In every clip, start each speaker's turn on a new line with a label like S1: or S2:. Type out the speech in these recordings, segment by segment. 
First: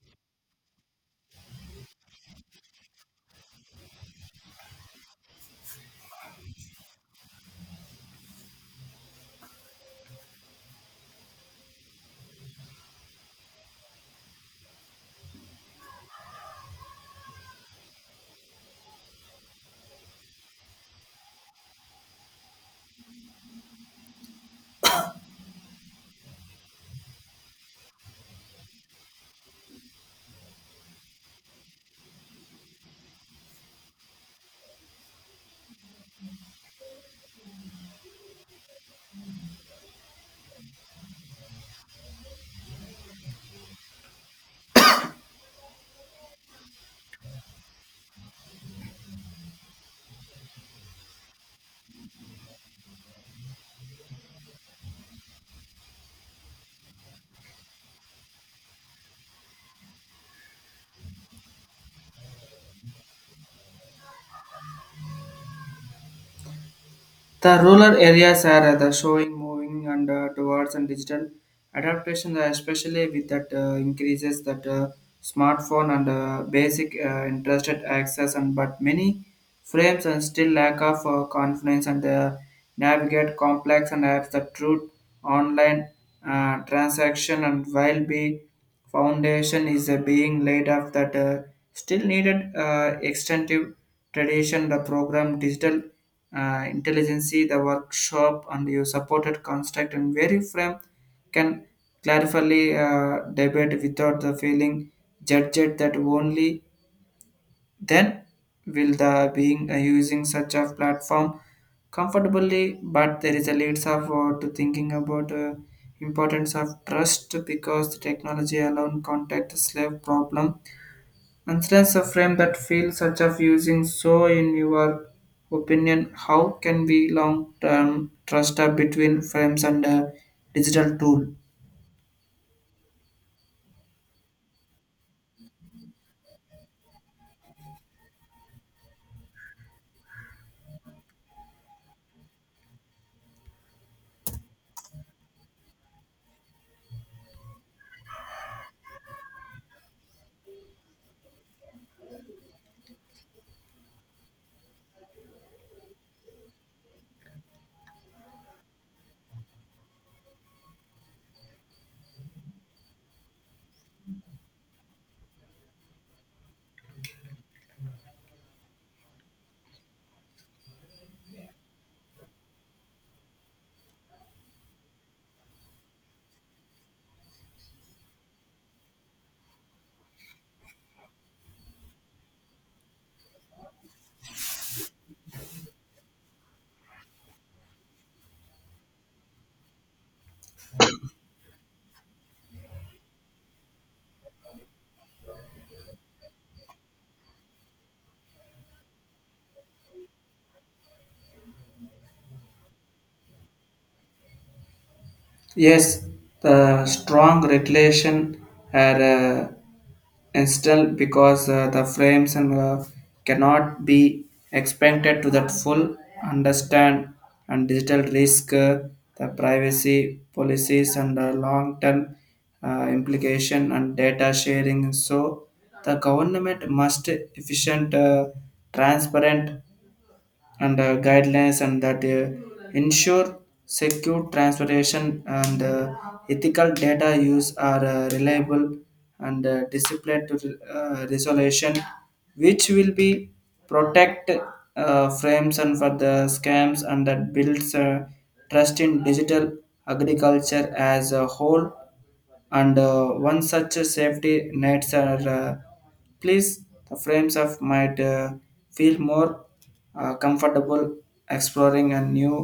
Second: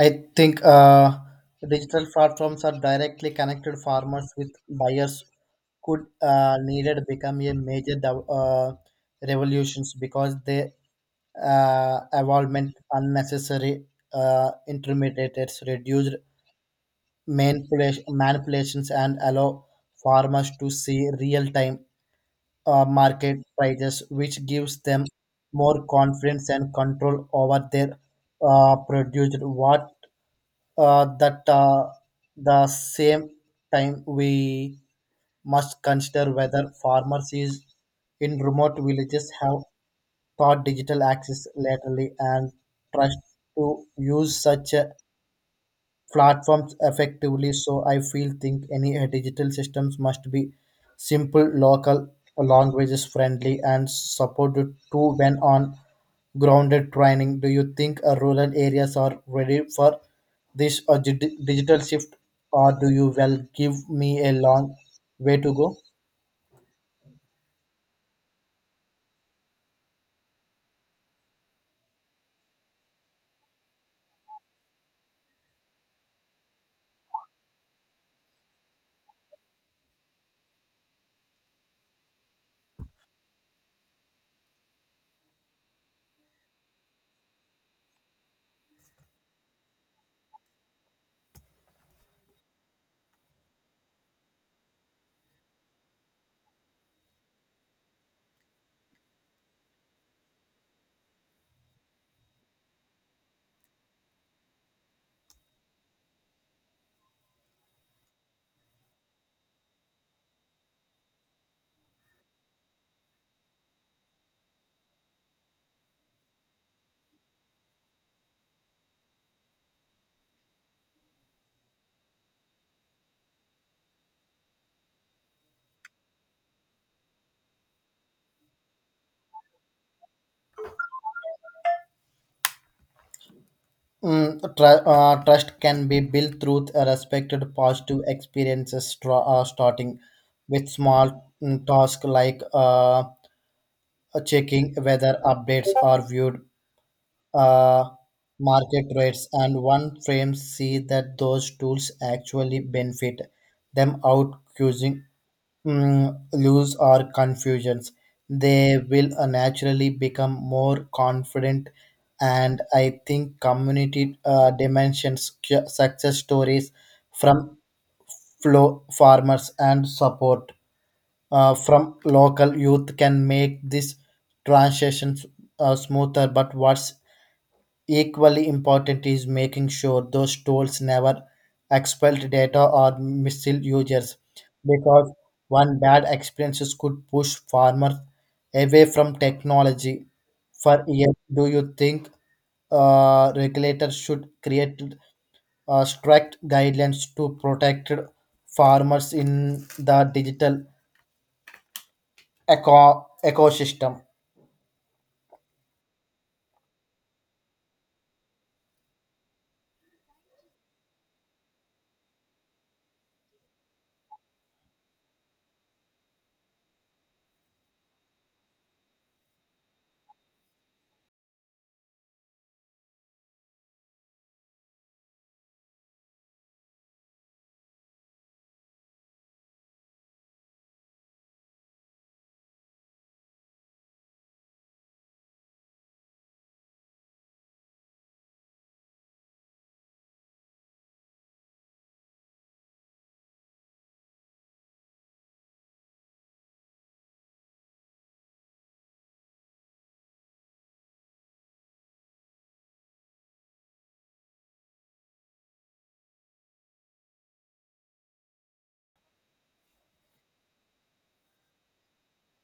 S1: I think digital platforms are directly connected farmers with buyers could needed become a major revolutions because they involvement unnecessary intermediates reduced manipulations and allow farmers to see real-time market prices which gives them more confidence and control over their produced what that the same time we must consider whether farmers is in remote villages have taught digital access lately and trust to use such a platforms effectively. So I feel think any digital systems must be simple, local, languages friendly, and supported too when on grounded training. Do you think rural areas are ready for this digital shift, or do you well give me a long way to go?
S2: The rural areas are the showing moving and towards and digital adaptation, especially with that increases that smartphone and basic interested access and but many frames and still lack of confidence and navigate complex and apps that truth online transaction and while be foundation is being laid off that still needed extensive tradition the program digital intelligence, the workshop, and you supported construct and very frame can clarifyly debate without the feeling judged that only then will the being using such a platform comfortably, but there is a leads of to thinking about importance of trust because the technology alone contact slave problem Instance a frame that feels such of using. So in your opinion how can we long term trust up between frames and digital tool?
S1: Trust can be built through a respected positive experiences, starting with small tasks like checking whether updates are viewed uh, market rates and one frame see that those tools actually benefit them out causing lose or confusions they will naturally become more confident and I think community dimensions success stories from flow farmers and support from local youth can make this transition smoother. But what's equally important is making sure those tools never expel data or mislead users, because one bad experiences could push farmers away from technology for years. Do you think regulators should create strict guidelines to protect farmers in the digital ecosystem.
S2: Yes, the strong regulation are and still because the frames and cannot be expected to that full understand and digital risk, the privacy policies and long term implication and data sharing. So the government must efficient transparent and guidelines and that ensure secure transportation and ethical data use are reliable and disciplined to resolution which will be protect frames and for the scams and that builds trust in digital agriculture as a whole. And one such safety nets are please the frames of might feel more comfortable exploring and new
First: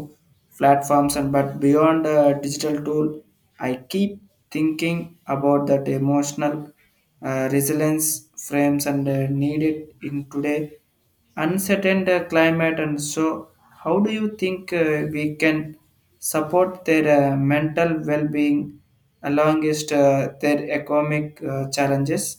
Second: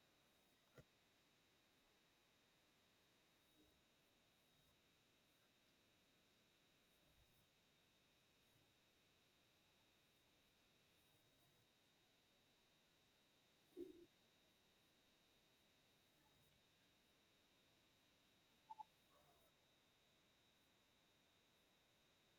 S2: platforms. And but beyond digital tool, I keep thinking about that emotional resilience frames and needed in today uncertain climate. And so how do you think we can support their mental well-being along with their economic challenges?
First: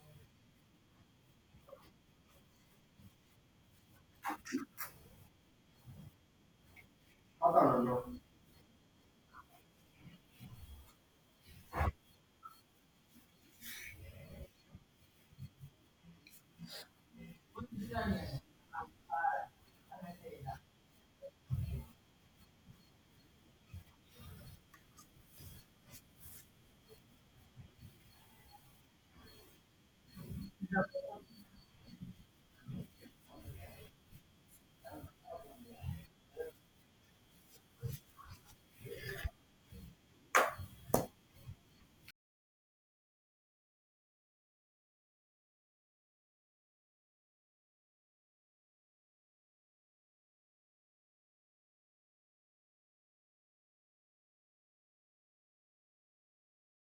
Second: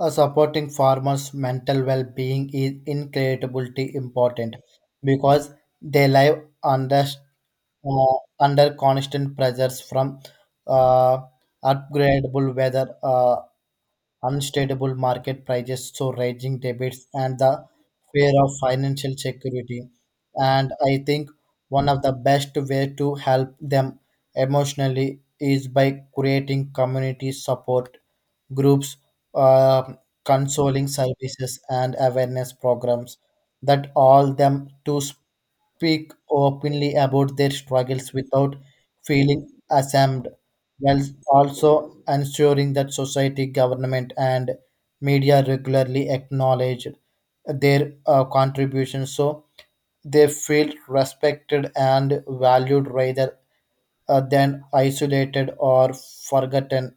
S1: Supporting farmers' mental well-being is incredibly important because they live under under constant pressures from uh, upgradable weather, unstable market prices, so rising debits and the fear of financial security. And I think one of the best way to help them emotionally is by creating community support groups, uh, consoling services, and awareness programs that all them to speak openly about their struggles without feeling ashamed while also ensuring that society, government, and media regularly acknowledge their contributions so they feel respected and valued rather than isolated or forgotten.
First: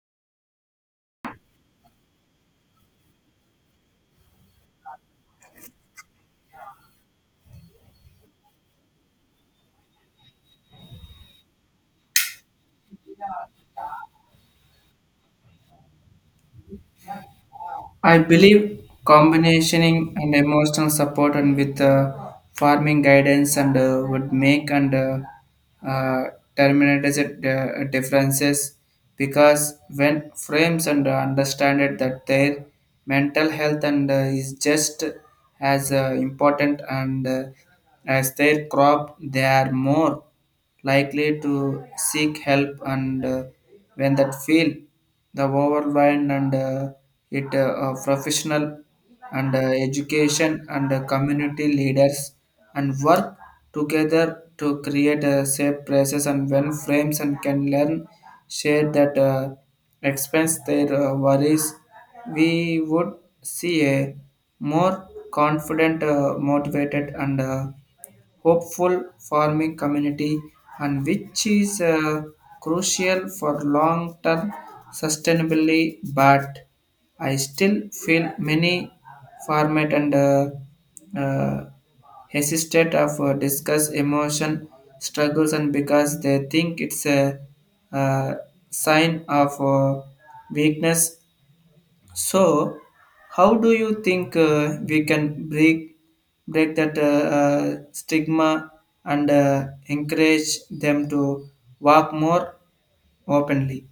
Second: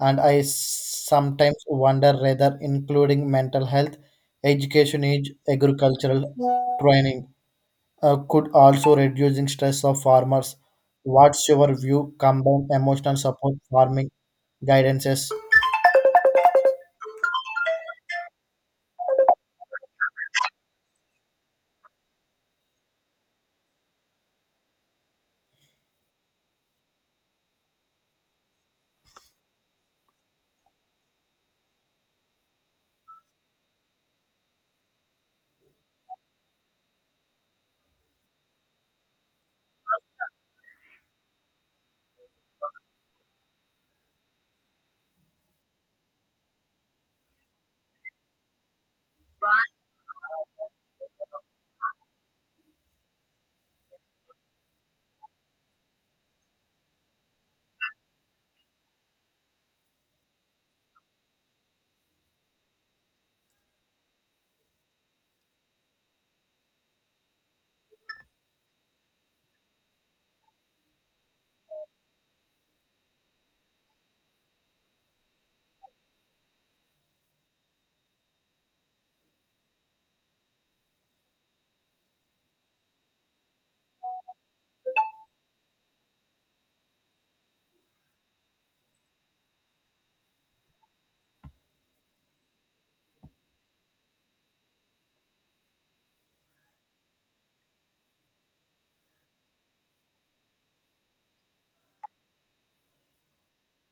S1: And I sometimes wonder whether including mental health education is agricultural training could also reducing stress of farmers. What's your view? Combine emotional support farming guidances,
S2: I believe combining and emotional support and with farming guidance and would make and uh, terminators differences because when frames and understand it that their mental health and is just as important and as their crop, they are more likely to seek help. And when that feel the overland and it professional and education and community leaders and work together to create a safe places. And when frames and can learn share that expense their worries, we would see a more confident motivated and hopeful farming community and which is crucial for long-term sustainability. But I still feel many farmers and uh, hesitate of discuss emotion struggles and because they think it's a, uh sign of weakness. So, how do you think we can break that uh, stigma and encourage them to walk more openly?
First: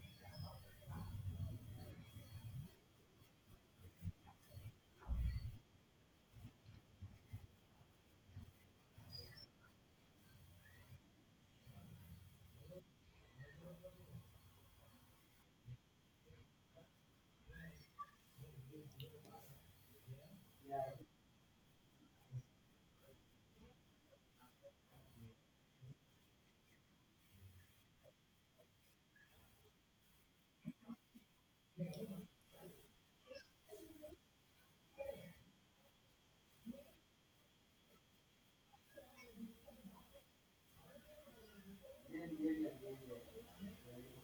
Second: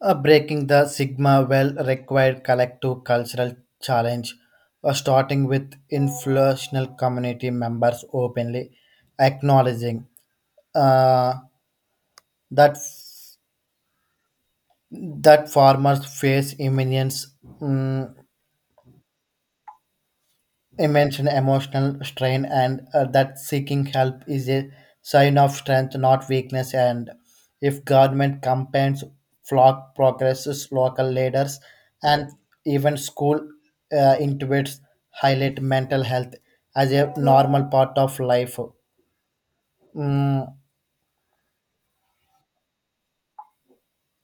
S1: breaking the sigma well required collective cultural challenge, starting with influential community members openly acknowledging uh, that that farmers face immense mm, immense emotional strain and that seeking help is a sign of strength not weakness and if government campaigns flock progresses local leaders and even school intuits highlight mental health as a normal part of life. Mm,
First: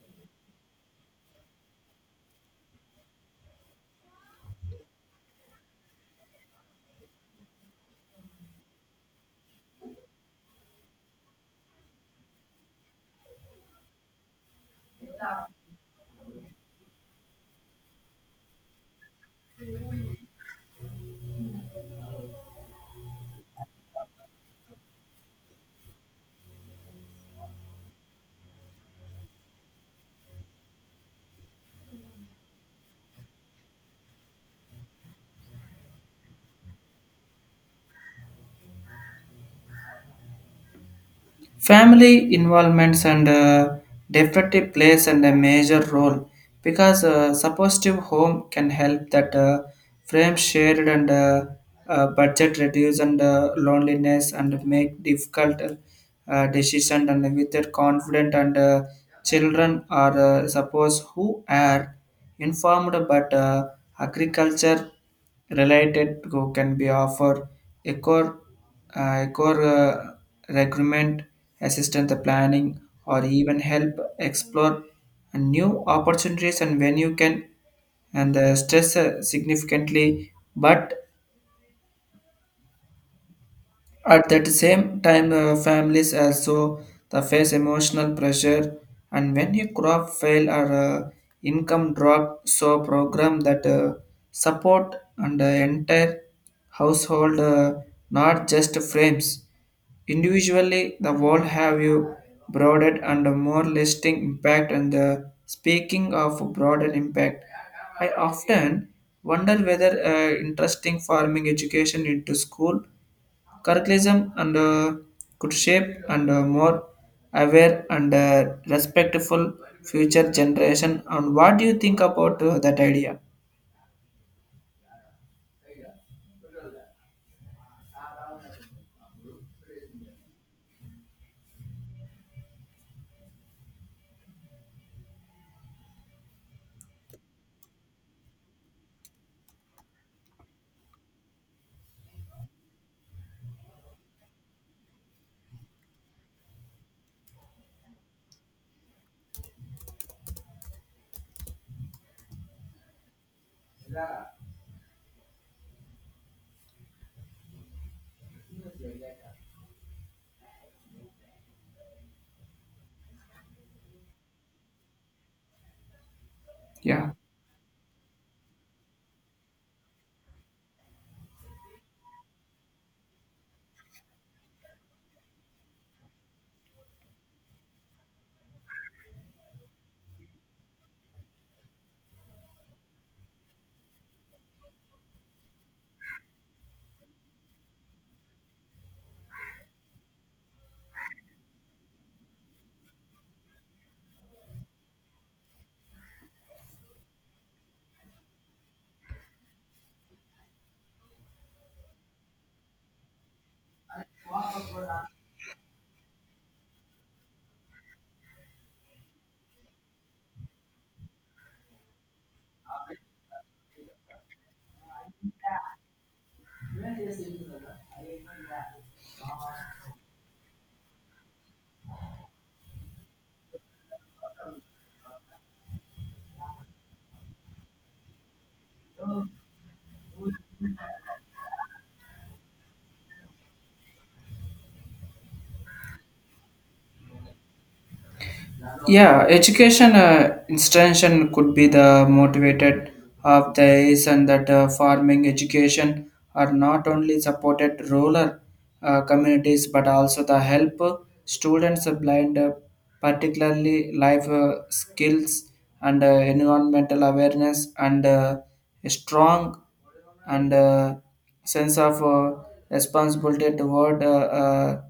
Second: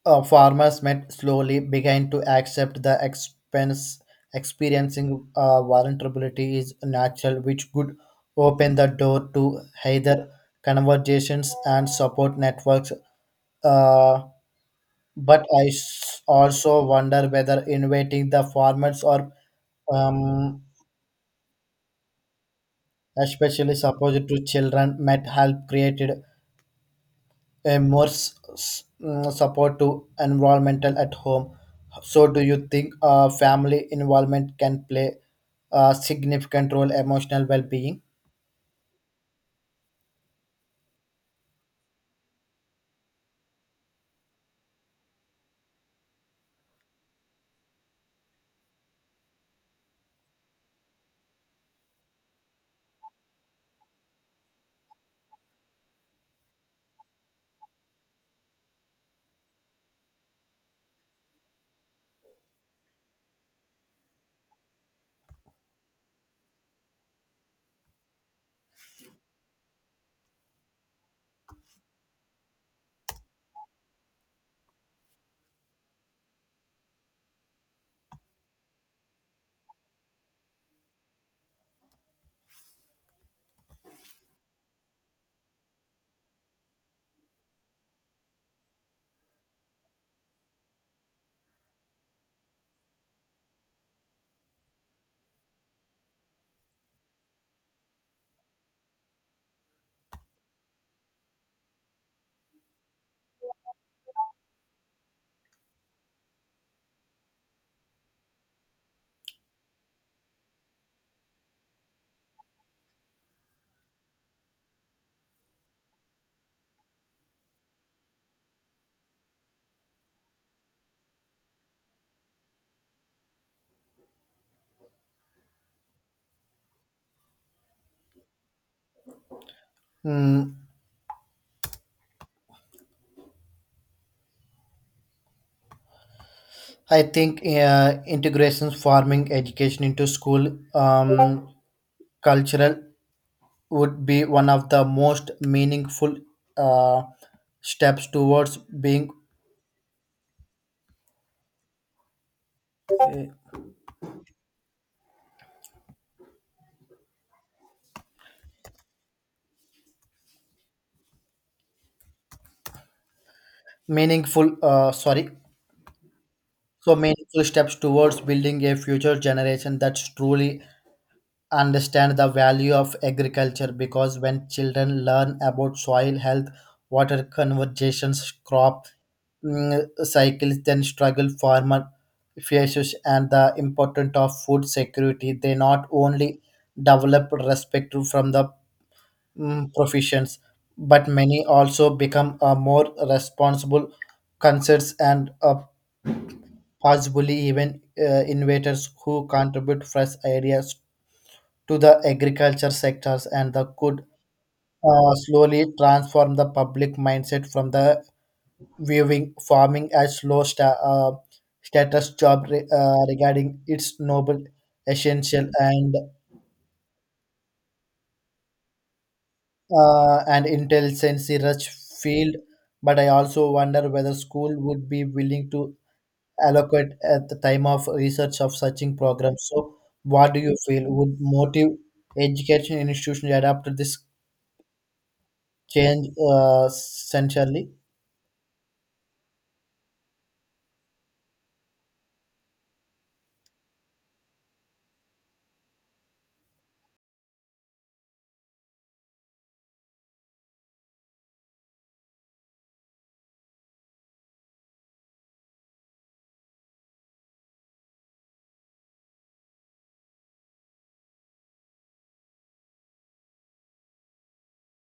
S1: Farmers met slowly began to accept the expense experiencing vulnerability is natural which could open the door to either conversations and support networks, uh, but also wonder whether inviting the farmers or um, especially supposed to children might help created a more support to environmental at home. So, do you think family involvement can play a significant role emotional well-being?
S2: Family involvements and definitely plays and a major role because supportive home can help that frame shared and budget reduce and loneliness and make difficult decision and with their confident. And children are suppose who are informed but agriculture related go can be offered a core, a core recruitment assistance the planning or even help explore new opportunities and when you can and the stress significantly. But at that same time, families also the face emotional pressure, and when a crop fail or income drop, so program that support and entire household, not just frames. Individually, the world have you broadened and more lasting impact. And the speaking of broader impact, I often wonder whether interesting farming education into school Curriculum and could shape and more aware and respectful future generation. And what do you think about that idea?
S1: Mm, I think integration farming education into school cultural would be one of the most meaningful uh, steps towards being meaningful. Sorry, so
S2: Yeah.
S1: meaningful steps towards building a future generation that's truly understand the value of agriculture because when children learn about soil health, water conversations, crop cycles, then struggle farmer fishes and the importance of food security, they not only develop respect from the professions, but many also become a more responsible concerns and possibly even innovators who contribute fresh ideas to the agriculture sectors and that could slowly transform the public mindset from the viewing farming as low status job regarding its noble essential and and intelligence rich field but I also wonder whether school would be willing to allocate at the time of research of searching programs so what do you feel would motive education institutions to adapt to this change centrally.
S2: Yeah, education institution could be the motivated of the is and that farming education are not only supported rural communities, but also the help students blind particularly life skills and environmental awareness and strong and sense of responsibility toward uh,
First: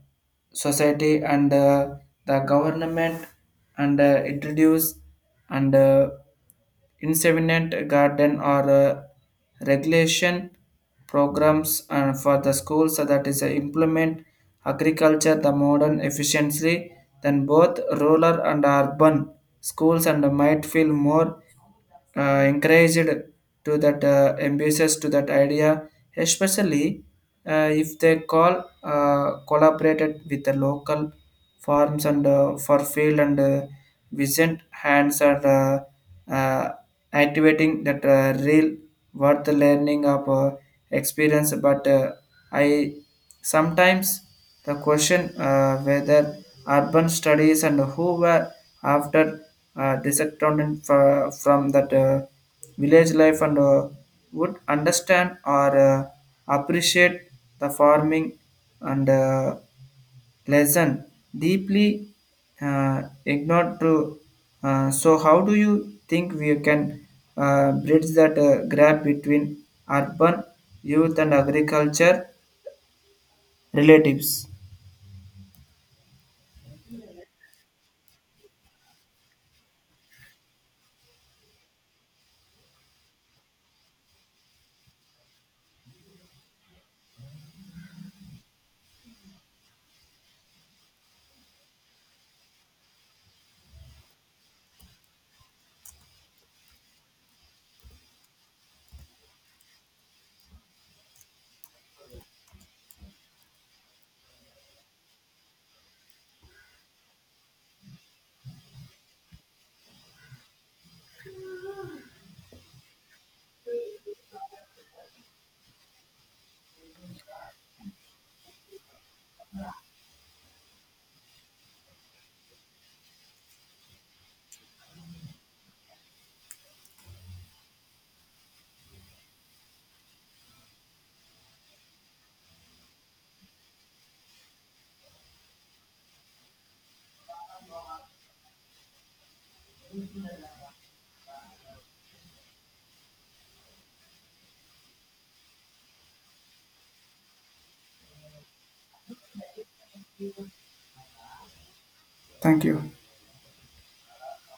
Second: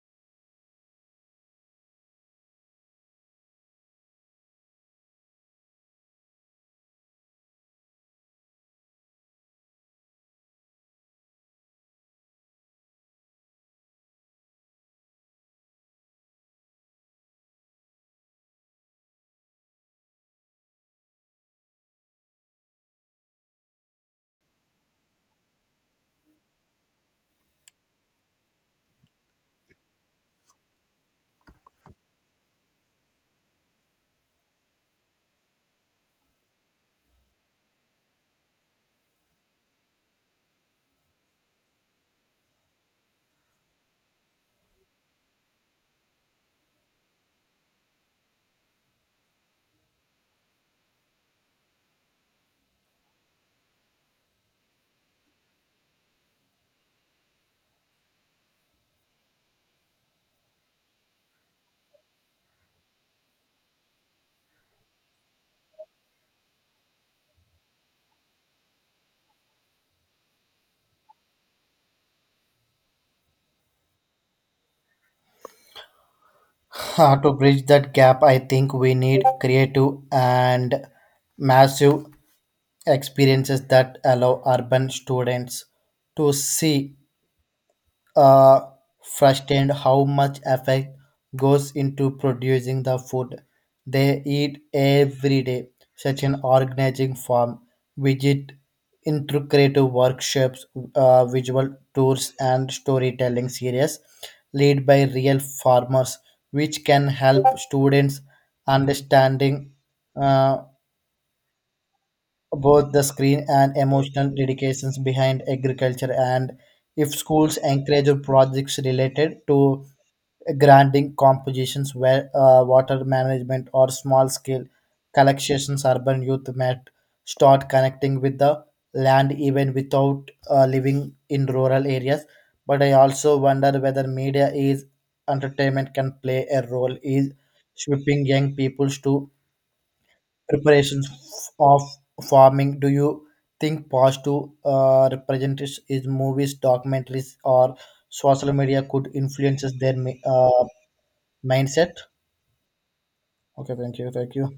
S2: society. And the government and introduce and inseminate garden or regulation programs for the schools so that is implement agriculture the modern efficiently, then both rural and urban schools and might feel more encouraged to that ambitious to that idea, especially if they call collaborated with the local farms and for field and vision hands are uh, uh, activating that real worth learning of experience. But I sometimes the question whether urban studies and who were after disconnected from that village life and would understand or appreciate the farming and lesson deeply ignored to so how do you think we can bridge that gap between urban youth and agriculture relatives.
S1: To bridge that gap, I think we need creative and massive experiences that allow urban students to see uh, firsthand how much effort goes into producing the food they eat every day. Such an organizing farm, visit intricate workshops, visual tours, and storytelling series led by real farmers, which can help students understanding uh, both the screen and emotional dedications behind agriculture and if schools encourage projects related to grinding compositions where water management or small scale collections urban youth might start connecting with the land even without living in rural areas but I also wonder whether media is entertainment can play a role in shaping young peoples to preparations of farming do you think positive representatives is movies documentaries or social media could influences their mindset.
S2: Thank you.
S1: Okay, thank you, thank you.